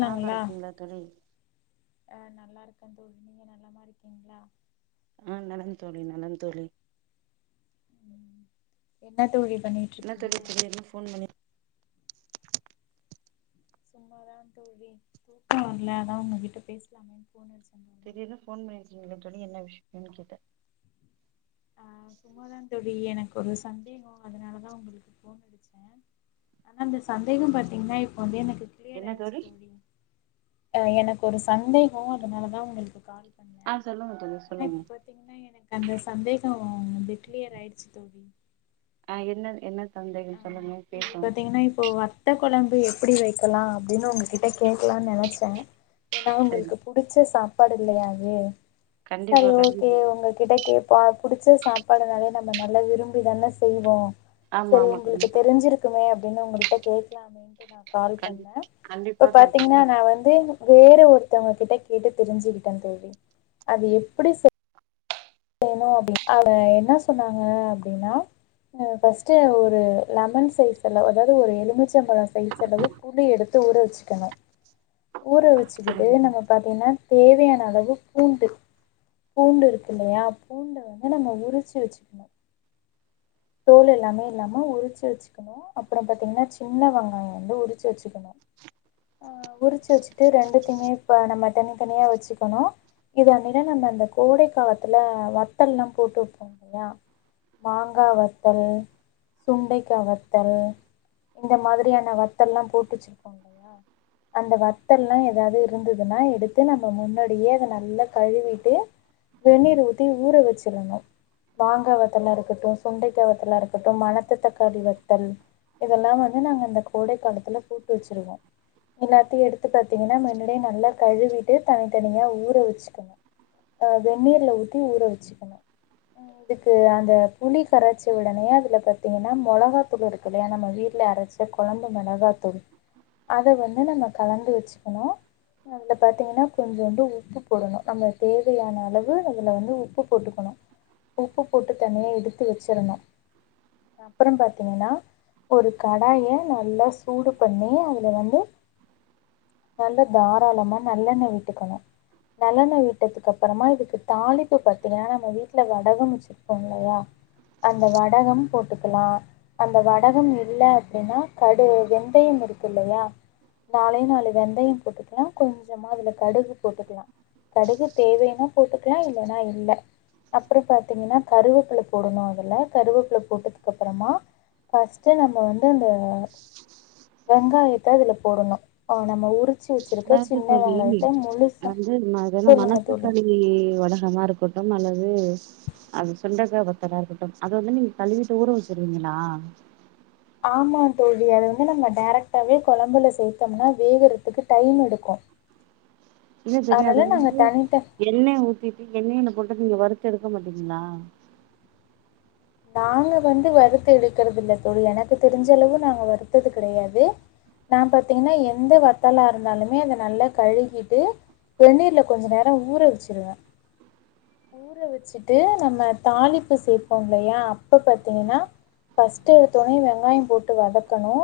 நலமா இருக்கீங்களா தோழி ஆஹ் நல்லா இருக்கே தோ நீங்க நலமா இருக்கீங்களா ஆஹ் நலன் தோழி-நலன் தோழி ம் என்ன தோழி பண்ணிட்டு என்ன இருக்கீங்க தோழி திடீர்னு ஃபோன் பண்ணி சும்மாதா தோழி தூக்கவரல அதான் உங்ககிட்ட பேசலாமே தோணிச்சி திடீர்ன்னு போன் பண்ணிங்கள சொல்லி என்ன விஷயமு கேட்ட ஆஹ் சும்மாதா தோழி எனக்கு ஒரு சந்தேகம் அதனாலதான் உங்களுக்கு போன் அடிச்சேன் ஆனா அந்த சந்தேகம் பாத்தீங்கன்னா இப்ப வந்து எனக்கு என்ன கௌரி அஹ் எனக்கு ஒரு சந்தேகோ அதனாலதா உங்களுக்கு கால் பண்ணே ஆ சொல்லுங்க தோழி ஆனா சொல்லுங்க இப்ப பாத்தீங்கன்னா எனக்கு அந்த சந்தே [unintelligible] கிளியர் ஆயிடுச்சு தோ ம் ஆஹ் என்னது என்னது ஆஹ் இது பாத்தீங்கன்னா இப்போ வத்தக் குழம்பு எப்படி வைக்கலாம் அப்படின்னு உங்ககிட்ட கேக்கலாம்னு நினைச்சேன் ஏன்னா சரி உங்களுக்கு புடிச்ச சாப் சாப்பாடு இல்லையா அது சரி கண்டிப்பா ஓகே கண்டிப்பா உங்ககிட்ட கே பா பிடிச்ச சாப்பாடுனாலே நம்ம நல்லா விரும்பிதான செய்வோ ஆமா சரி ஆமா உங்களுக்கு கண்டிப்பா தெரிஞ்சிருக்குமே அப்டின்னு உங்க கிட்ட கேக்கலாமேண்ட்டு நா கால் கண்டி பண்னா கண்டிப்பா இப்ப பாத்தீங்கன்னா கண்டிப்பா நான் வந்து வேற ஒருத்தவங்க கிட்ட கேட்டு தெரிஞ்சுகிட்டே தோழி அது எப்டி சொ என்ன வேணு அவ என்ன சொன்னாங்க அப்படின்னா பஸ்ட்டு ஒரு லெமன் சைஸ்சு அதாவது ஒரு எலுமிுச்சம்பழம் சைஸ் அளவு புளிி எடுத்து ஊற வச்சுக்கணும் ஊற வச்சு வச்சுக்கிட்டு சரிங்க நம்ம பார்த்தீங்கன்னா தேவையான அளவு பூண்டு பூண்டு இருக்கு இல்லையா பூண்டு வந்து நம்ம உரிச்சு வச்சுக்கணும் தோல் எல்லாமே இல்லாம உரிச்சு வச்சுக்கணு அப்புறோ பாத்தீங்கன்னா சின்ன வெங்காயோ வந்து உரிச்சு வச்சுக்கணு அஹ உரிச்சு வச்சுட்டு ரெண்டுத்துமே இப்ப நம்ம தனித்தனியா வச்சுக்கணு இது என்னா நம்ம அந்த கோடைக்காலத்துல வத்தல் எல்லாம் போட்டு வைப்போம் இல்லையா மாங்கா வத் சுண்டைக்காய் வத்தல் இந்த மாதிரியான வத்தல் எல்லாம் போட்டு வச்சிருப்போம் இல்லையா அந்த வத்தல் எல்லா ஏதாவது இருந்ததுன்னா எடுத்து நம்ம முன்னாடியே அதை நல்லா கழுவிட்டு வெநீர் ஊத்தி ஊற வச்சிடணும் மாங்காய் வத்தலா இருக்கட்டும் சுண்டைக்க வத்தலா இருக்கட்டும் மணத்து தக்காளி வத்தல் இதெல்லா வந்து நாங்க இந்த கோடை காலத்துல போட்டு வச்சிருவோ எல்லாத்தையும் எடுத்து பாத்தீங்கன்னா முன்னடியே நல்லா கழுவிட்டு தனித்தனியா ஊற வச்சுக்கணு ஆ வெந்நீர்ல ஊத்தி ஊற வச்சுக்கணும் இதுக்கு அந்த புளி கரைச் வந்து உடனே அதில் பாத்தீங்கன்னா மிளகா தூள் இருக்கு இல்லையா நம்ம வீட்டில் அரைச்ச குழம்பு மிளகா தூள் அதை வந்து நம்ம கலந்து வச்சுக்கணும் அதில் பாத்தீங்கன்னா கொஞ்சோண்டு உப்பு போடணும் நம்ம தேவையான அளவு அதில் வந்து உப்பு போட்டுக்கணும் உப்பு போட்டு தனியாக எடுத்து வச்சிடணும் அப்புறம் பாத்தீங்கன்னா ஒரு கடாய நல்லா சூடு பண்ணி அதுல வந்து நல்ல தாராளமா நல்லெண்ணெய் விட்டுக்கணும் நல்லெண்ணெய் விட்டதுக்கு அப்புறமா இதுக்கு தாளிப்பு பாாத்தீங்கன்னா நம்ம வீட்டுல வடகம் வச்சுிருப்போம் இல்லையா அந்த வடகம் போட்டுக்கலாம் அந்த வடகம் இல்லை அப்படின்னா கடு வெந்தயம் இருக்கு இல்லையா நாலெ நாலு வெந்தயம் போட்டுக்கலாம் கொஞ்சமா அதுல கடுகு போட்டுக்கலாம் கடுகு தேவைன்னா போட்டுக்கலா இல்லனா இல்ல அப்ற பாத்தீங்கன்னா கருவேப்பில போடணு இல்ல கருவேப்புல போட்டதுக்கு அப்புறமா பஸ்ட் நம்ம வந்து இந்த வெங்காயத்த அதுல போடணு ஆ நம்ம உரு அதாவது சொல்லி வந்து சொல்லுங்கள் தோழி மனத்துதக்காளி வடகமா இருக்கட்டும் அல்லது அது சுண்டகவத்தல இருக்கட்டும் அது வந்து நீங்க கழுவிட்டு ஊற வச்சிருவீங்களா ஆமா தோழ அது வந்து நம்ம டேரெக்ட்டாவே கொழம்புல சேர்தோமனா வேகத்துக்கு டைம் எடுக்கும் இது தெரியதா அதை அதனால் வந்து நாங்கள் தனித்த எண்ணெய் ஊத்திட்டு எண்ணெயல போட்டு நீங்க வரு [unintelligible] எடுக்க மாட்டீங்களா நாங்க வந்து வறுத்து எடுக்கிறது இல்ல தோடு எனக்கு தெரிஞ்சளவு நாங்க வருத்தது கிடையாது நான் பாத்தீங்கன்னா எந்த வத்தலா இருந்தாலுமே அத நல்லா கழுவிட்டு வெண்ணிருல கொஞ்ச நேரம் ஊர வச்சிருவேன் ஊற வச்சுட்டு நம்ம தாளிப்பு சேர்ப்போம் இல்லையா அப்போ பார்த்தீங்கனா ஃபர்ஸ்ட் எடுத்தவொனே வெங்காயம் போட்டு வதக்கணும்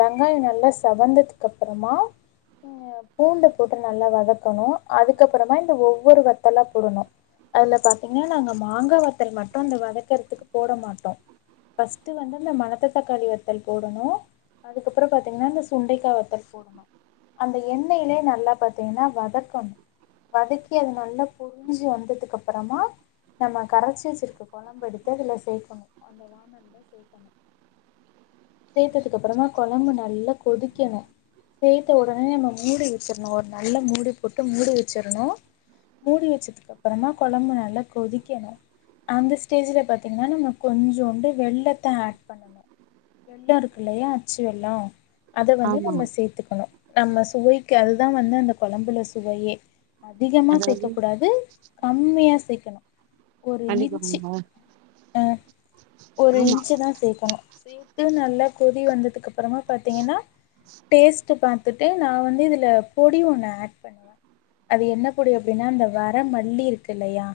வெங்காயம் நல்லா சவந்ததுக்கு அப்புறமா பூண்டு போட்டு நல்லா வதக்கணும் அதுக்கப்புறமா இந்த ஒவ்வொரு வத்தலா போடணும் அதுல பா்த்தீங்கன்னா நாங்க மாங்கா வத்தல் மட்டும் அந்தவதக் வக்கறதுக்கு போட மாட்டோம் ஃபர்ஸ்ட் வந்து அந்த மணத்த தக்காளி வத்தல் போடணும் அதுக்கப்புறம் பா்த்தீங்கன்னா இந்த சுண்டைக்காய் வத்தல் போடணும் அந்த எண்ணெயிலே நல்லா பா்த்தீங்கன்னா வதக்கணும் வதக்கி அது நல்லா பு ரிஞ்சு வந்ததுக்கு அப்புறமா நம்ம கரைச்சி வச்சிருக்க குழம்பு எடுத்து இதுல சேர்க்கணும் அந்த வானல்ல சேர்க்கணும் சேத்ததுக்கு அப்புறமா குழம்பு நல்லா கொதிக்கணும் சேத்த உடனே நம்ம மூடி வச்சிரணும் ஒரு நல்ல மூடி போட்டு மூடி வச்சிடணும் மூடி வச்சதுக்கு அப்புறமா குழம்பு நல்லா கொதிக்கணும் அந்த ஸ்டேஜ்ல பத் பா்த்தீங்கன்னா நம்ம கொஞ்சோண்டு வெல்லத்த ஆட் பண்ணணும் வெல்லம் இருக்கு இல்லையா அச்சு வெல்லம் அத வந்து ஆமா நம்ம சேர்த்துக்கணும் நம்ம சுவைக்கு அதுதான் வந்து அந்த குழம்புல சுவையே அதிகமாக அதாவது சேர்க்கக்கூடாது கம்மியாக சேர்க்கணும் அள்ளி போடணுமா ஒரு இன்ச்சு தான் சேர்க்கணும் சேர்த்து நல்லா கொதி வந்ததுக்கு அப்புறமா பாத்தீங்கன்னா டேஸ்ட் பார்த்துட்டு நான் வந்து இதுல பொடி ஒண்ணு ஆட் பண்ணுவேன் அது என்ன பொடி அப்படின்னா அந்த வர மல்லி இருக்கு இல்லையா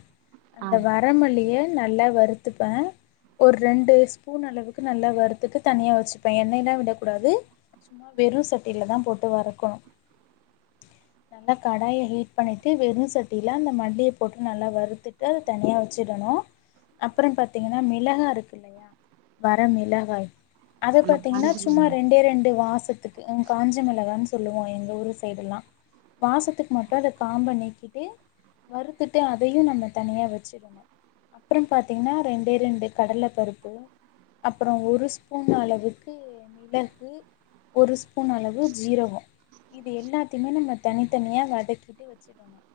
அந்த ஆமா வரமலியே நல்லா வருத்து ஒரு ரெண்டுஸ்பூன் அளவுக்கு நல்லா வறுத்துட்டு தனியா வச்சுப்பேன் எண்ணெயிலே விடக்கூடாது சும்மா வெறும் சட்டில தான் போட்டு வறுக்கணும் நல்லா கடாய ஹீட் பண்ணிட்டு வெறும் சட்டியில அந்த மல்லிய போட்டு நல்லா வறுத்துட்டு அது தனியா வச்சிடணும் அப் அப்புறம் பாத்தீங்கன்னா மிளகாய் இருக்கு இல்லையா வர மிளகாய் அத நம்ம பாத்தீங்கன்னா காஞ்ச சும்மா மிளகா ரெண்டே ரெண்டு வாச வாசத்துக்கு காஞ்சி மிளகான்னு சொல்லுவோம் எங்க ஊர் சைடு எல்லாம் வாசத்துக்கு மட்டும் அத காம்ப நீக்கிட்டு வருறுத்துட்டு அதையும் நம்ம தனியா வச்சிடணும் அப்புறம் பார்த் பார்த்தீங்கன்னா ரெண்டே ரெண்டு கடலை பருப்பு அப்புறம் ஒரு ஸ்பூன் அளவுக்கு மிளகு ஒரு ஸ்பூன் அளவு ஜீரகம் இது எல்லாத்தையுமே நம்ம தனித்தனிய வதக்கிட்டு வெச்சிடணும்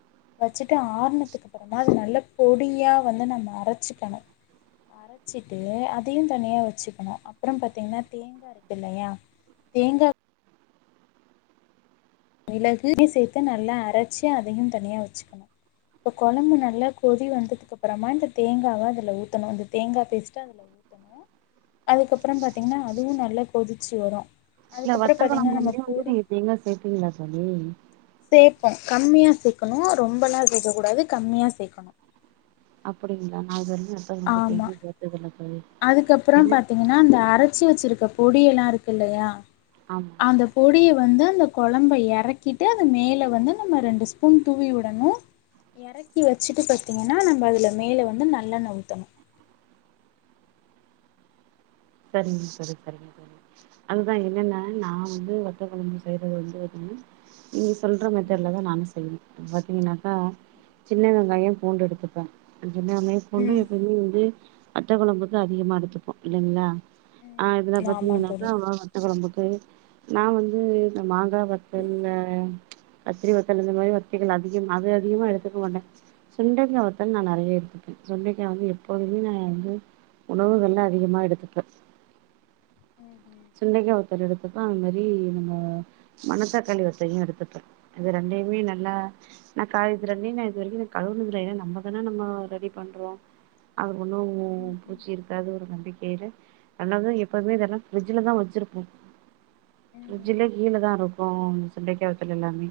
வச்சுட்டு ஆர்னத்துக்குப்புறமா அது நல்ல பொடியா வந்து நம்ம அரை ச்சக்கணும் அரைச்சிட்டு அதையும் தனியா வச்சுக்கணும் அப்புறம் பாத்தீங்கன்னா தேங்காய் இருக்கு இல்லையா தேங்காய் மிளகு சேர்த்து நல்லா அரைச்சு அதையும் தனியா வச்சுக்கணும் இப்ப குழம்பு நல்லா கொதி வந்ததுக்கு அப்புறமா இந்த தேங்காவா அதுல ஊத்தணும் இந்த தேங்காய் பேஸ்டா அதுல ஊத்தணும் அதுக்கப்புறம் பா்த்தீங்கன்னா அதுவும் நல்லா கொதிச்சு வரும் இல்ல அதுக்கப்புறம் பார்த்திங்கன்னா நம்ம வத்தக்கழம்பலே வந்து பொடி நீங்க எங்க சேர்த்தீங்களா ம்ம் சேப்போம் கம்மியா சேர்க்கணும் ரொம்பலாம் சேர்க்கக்கூடாது கம்மியாக சேர்க்கணும் அப்படிங்களா நான் இதுவரையும் எப்பயும் கேள்விப்பட்டதில்லை அதுக்கப்புறம் பாத்தீங்கன்னா அந்த அரை பிரிச்சு வச்சிருக்க பொடி எல்லாம் இருக்கு இல்லையா ஆமா அந்த பொடியை வந்து அந்த குழம்ப இறக்கிட்டு அது மேல வந்து நம்ம ரெண்டு ஸ்பூன் தூவி விடணும் இறக்கி வச்சுட்டு பாத்தீங்கன்னா நம்ம அதுல மேல வந்து நல்லெண்ண ஊத்தணும் சரிங்க சரி சரிங்க சரி அதுதான் என்னன்னா நான் வந்து வத்த குழம்பு செய்யறது வந்து பா்த்தீங்கன்னா நீங்க சொல்ற மெத்தேட்லதான் நானும் செய்யணும் பாத்தீங்கன்னாக்கா சின்ன வெங்காயம் பூண்டு எடுத்துப்பேன் ஏன்னா மேற்கொண்டு ம் எப்படி வந்து வத்த குழம்புக்கு அதிகமா எடுத்துப்போம் இல்லைங்களா ஆஹ் இதுலாம் ஆமா பாத்தீங்கன்னாக்கா தோழி அவ வத்த குழம்புக்கு நான் வந்து இந்த மா அத பத்தல்ல கத்திரி வத்தல் இந்த மாதிரி வத்தைகள் அதிகம் அத அதிகமா எடுத்துக்க மாண்டேன் சுண்டைக்காய் வத்தல் நான் நிறைய எத்துப்பேன் சுண்டைக்காய் வந்து பொதவிநாயந்து உணவுகலாம் அதிகமாக எடுத்து [unintelligible] ம்ஹும் சுண்டைக்காய் வத்தல் எடுத்தப்ப அது மாரி நம்ம மனத்தாக்காளி வத்தையும் எடுத்துப்பேன் இது ரெண்டையுமே நல்லா நான் கா இது ரெண்ட நான் இது வரைக்கும் கழுவுனது இல்ல நம்மதானே நம்ம ரெடி பண்றோம் ஒன்னும் ம்ஹும் பூச்சி இருக்காத ஒரு நம்பிக்கையில அல்லது எப்போதுமே இதல்லா பிரட்ஜ்ல தான் வச்சிருப்போம் ம்ஹும் ஃப்ரிட்ஜ்ஜில கீழ தான் இருக்கும் சுண்டைக்கா வத்தல் எல்லாமே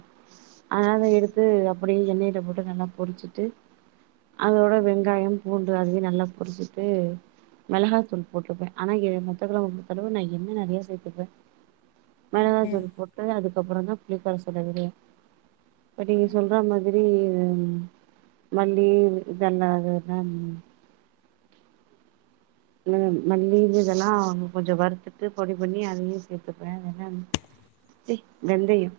ஆன எடுத்து அப்டி எண்ணெயில் அது மட்டும் நல்லா பொரிச்சுட்டு அதோட வெங்காயம் பூண்டு அதிக நல்ல புரிச்சி கு மெளகா தூள் போட்ருப்பேன் ஆனா எ [unintelligible] கடவ நான் என்ன நறையா சேத்துப்பேன் மிளகாய் தூல் போட்டு அதுக்கப்புறம் தான் [unintelligible] இப்ப நீங்க சொல்ற மாதிரி மல்லி இதெல்லாம்துல்லாம் ம் மல்லி இது இதெல்லாம் கொஞ்சம் வருத்துட்டு பொடி பண்ணி அதையும் சேர்த்துப்பேன் [unintelligible] வெந்தயம்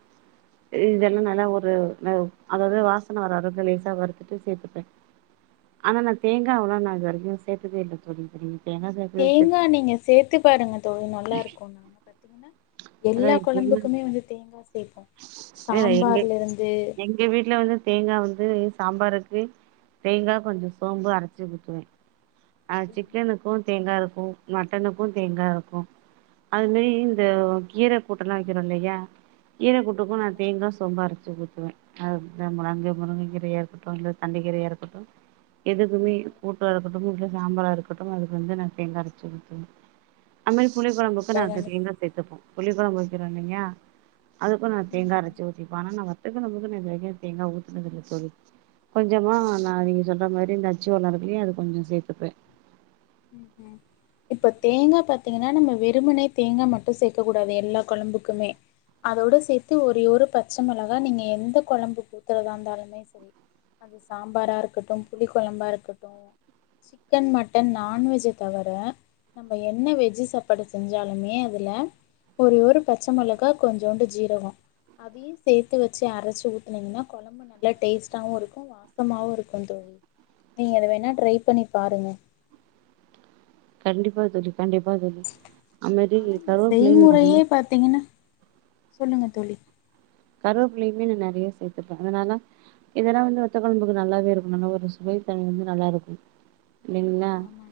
இது இதெல்லாம் நல்லா ஒரு வாவு அதாவது வாசன வர அளவுக்கு லேசா வறுத்துட்டு சேர்த்துப்பேன் ஆனா நான் தேங்காவளாம் நான் இது வரைக்கும் சேர்த்ததே இல்ல தோழி சரி தேங்காய் நீங்க சேர்த்து பாருங்க தோழி நல்லா இருக்கும் நாங்க பாத்தீங்ன்னா அதா எல்லா தேங்கா கொழம்புக்குமே வந்து தேன்ங் பஸ் [inaudible] எங்க எங்க வீட்டுல வந்து தேங்காய் வந்து சாம்பாருக்கு தேங்காய் கொஞ்சம் சோம்பு அரைச்சி ஊத்துவேன் ஆஹ் சிக்கனுக்கும் தேங்காய் இருக் மட்டனுக்கும் தேங்கா இருக்கும் அது மாரி இந்த கீரை கூட்டலாம் வைக்கிறோம் இல்லையா கீரை குட்டுக்கும் நான் தேங்க சேம்ப அரைச்சு கொடுத்துவேன் அஹ முழங்கு முருங்க கீரை ஏற்பட்டும் தண்டு கிறையா இருக்கட்டும் [unintelligible] சாம்பலா இருக்கட்டும் அதுக்கு வந்து நான் தேங்கா அரச்சி ஊத்துவேன் அது மாரி புலிகொளம்புக்கு கண்டிப்பா நாங்க கண்டிப்பா தேங்கா சேத்துப்போம் புளிக்கொழம்பு வக்கிரனியா அதுக்கு நான தேங்காய அரைச்சு ஊத்திப்பேண் ஆனா வத் இதுக்கு நமக்கு நேத்து தேங்காய் ஊத்துனதுல்ல தோழி கொஞ்சமா நான் நீங்க சொல்ற மாரி வீட்ல அச்சு வெல்லம் இருக்குள்ளாய இத கொஞ்சம் சேர்த்து ருப்பேன் இப்ப தேங்காய் பாத்தீங்கன்னா நம்ம வெறுமனே தேங்கா மட்டும் சேர்க்க கூடாது எல்லா குழம்புக்குமே அதோட சேர்த்து ஒரே ஒரு பச்சை மிளகா நீங்க எந்த குழம்புக்கு ஊத்துறதா இருந்தாலுமே சரி அது சாம்பாரா இருக்கட்டும் புளி குழம்பா இருக்கட்டும் சிக்கன் மட்டன் நான்வெஜ்ஜை தவிர நம்ம என்ன வெஜ் சாப்பாடு செஞ்சாலுமே அதுலா ஒரே ஒரு பச்சை மிளகா கொஞ்சுண்டு ஜீரகம் அதையும் சேர்த்து வச்சு அரைச்சி ஊத்தீனீங்கன்னா குழம்பு நல்ல டேஸ்ட்டாவும் இருக்கும் வாசமாவும் இருக்கும் தோழி நீங்க அத வேணுணா ட்ரை பண்ணி பாருங்க கண்டிப்பா சொல்லு கண்டிப்பா சொல்லு ஆனா இந்த செய்முறையே பாத்தீங்கன்னா சொல்லுங்க தோழி கருவேப்பிள்ளையுமே நான் நிறைய சேர்த்துப்பே அதனால இதெல்லாம் வந்து வத்த குழம்புக்கு நல்லாவே இருக்கணும்னா ஒரு சுவை வந்து நல்லா இருக்கும் இல்லங்களா ஆமா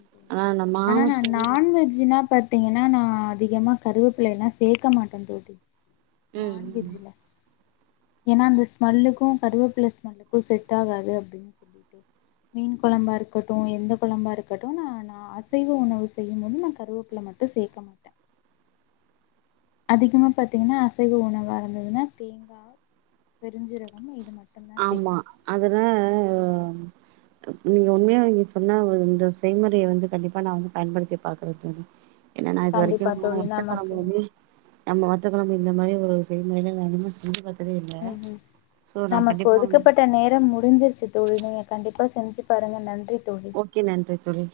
ஆனா ந நான்வெஜ்னா பாத் பாதீங்கன்னா நா அதிகமா கருவேப்பில எல்லா சேர்க்க மாட்டேன் தோழி ம் ம் நான்வெஜில ஏனா அந்த ஸ்மெல்லுக்கும் கருவேப்பிலை ஸ்மெல்லுக்கும் செட் ஆகாது அப்படின்னு சொலிட்டு மீன் குழம்பா இருக்கட்டும் எந்த குழம்பா இருக்கட்டும் நான் நான் அசைவ உணவு செய்யு போது நா கருவேப்பில மட்டும் சேர்க்க மாட்டேன் அதிகமா பாத்தீங்கன்னா அசைவ உணவா இருந்ததுன்னா தேங்காய் பெருஞ்சீரகம் இது மட்டும் ஆமா அதன இஇ நீ உண்மையா இத சொன்ன இந்த செய்முறைய வந்து கண்டிப்பா நா வந்து பயன்படுத்தி பாக்குரே தோழி என்னன்னா இது கண்டிப்பா வரைக்கும் தோழி வத்த குழம்பு நமக்கு வந்து ஆமா வத்தக்கொழம்பு இந்த மாரி ஒரு செய்முறையில நா அதிகமா செஞ்சி பாத் தெரியல ம் ம் சோ ந நமக்கு ஒதுக்கப்பட்ட நேரம் முடிஞ்சிருச்சு தோழி நீங்க கண்டிப்பா செஞ்சு பாருங்க நன்றி இப் ஓகே நன்றி தோழி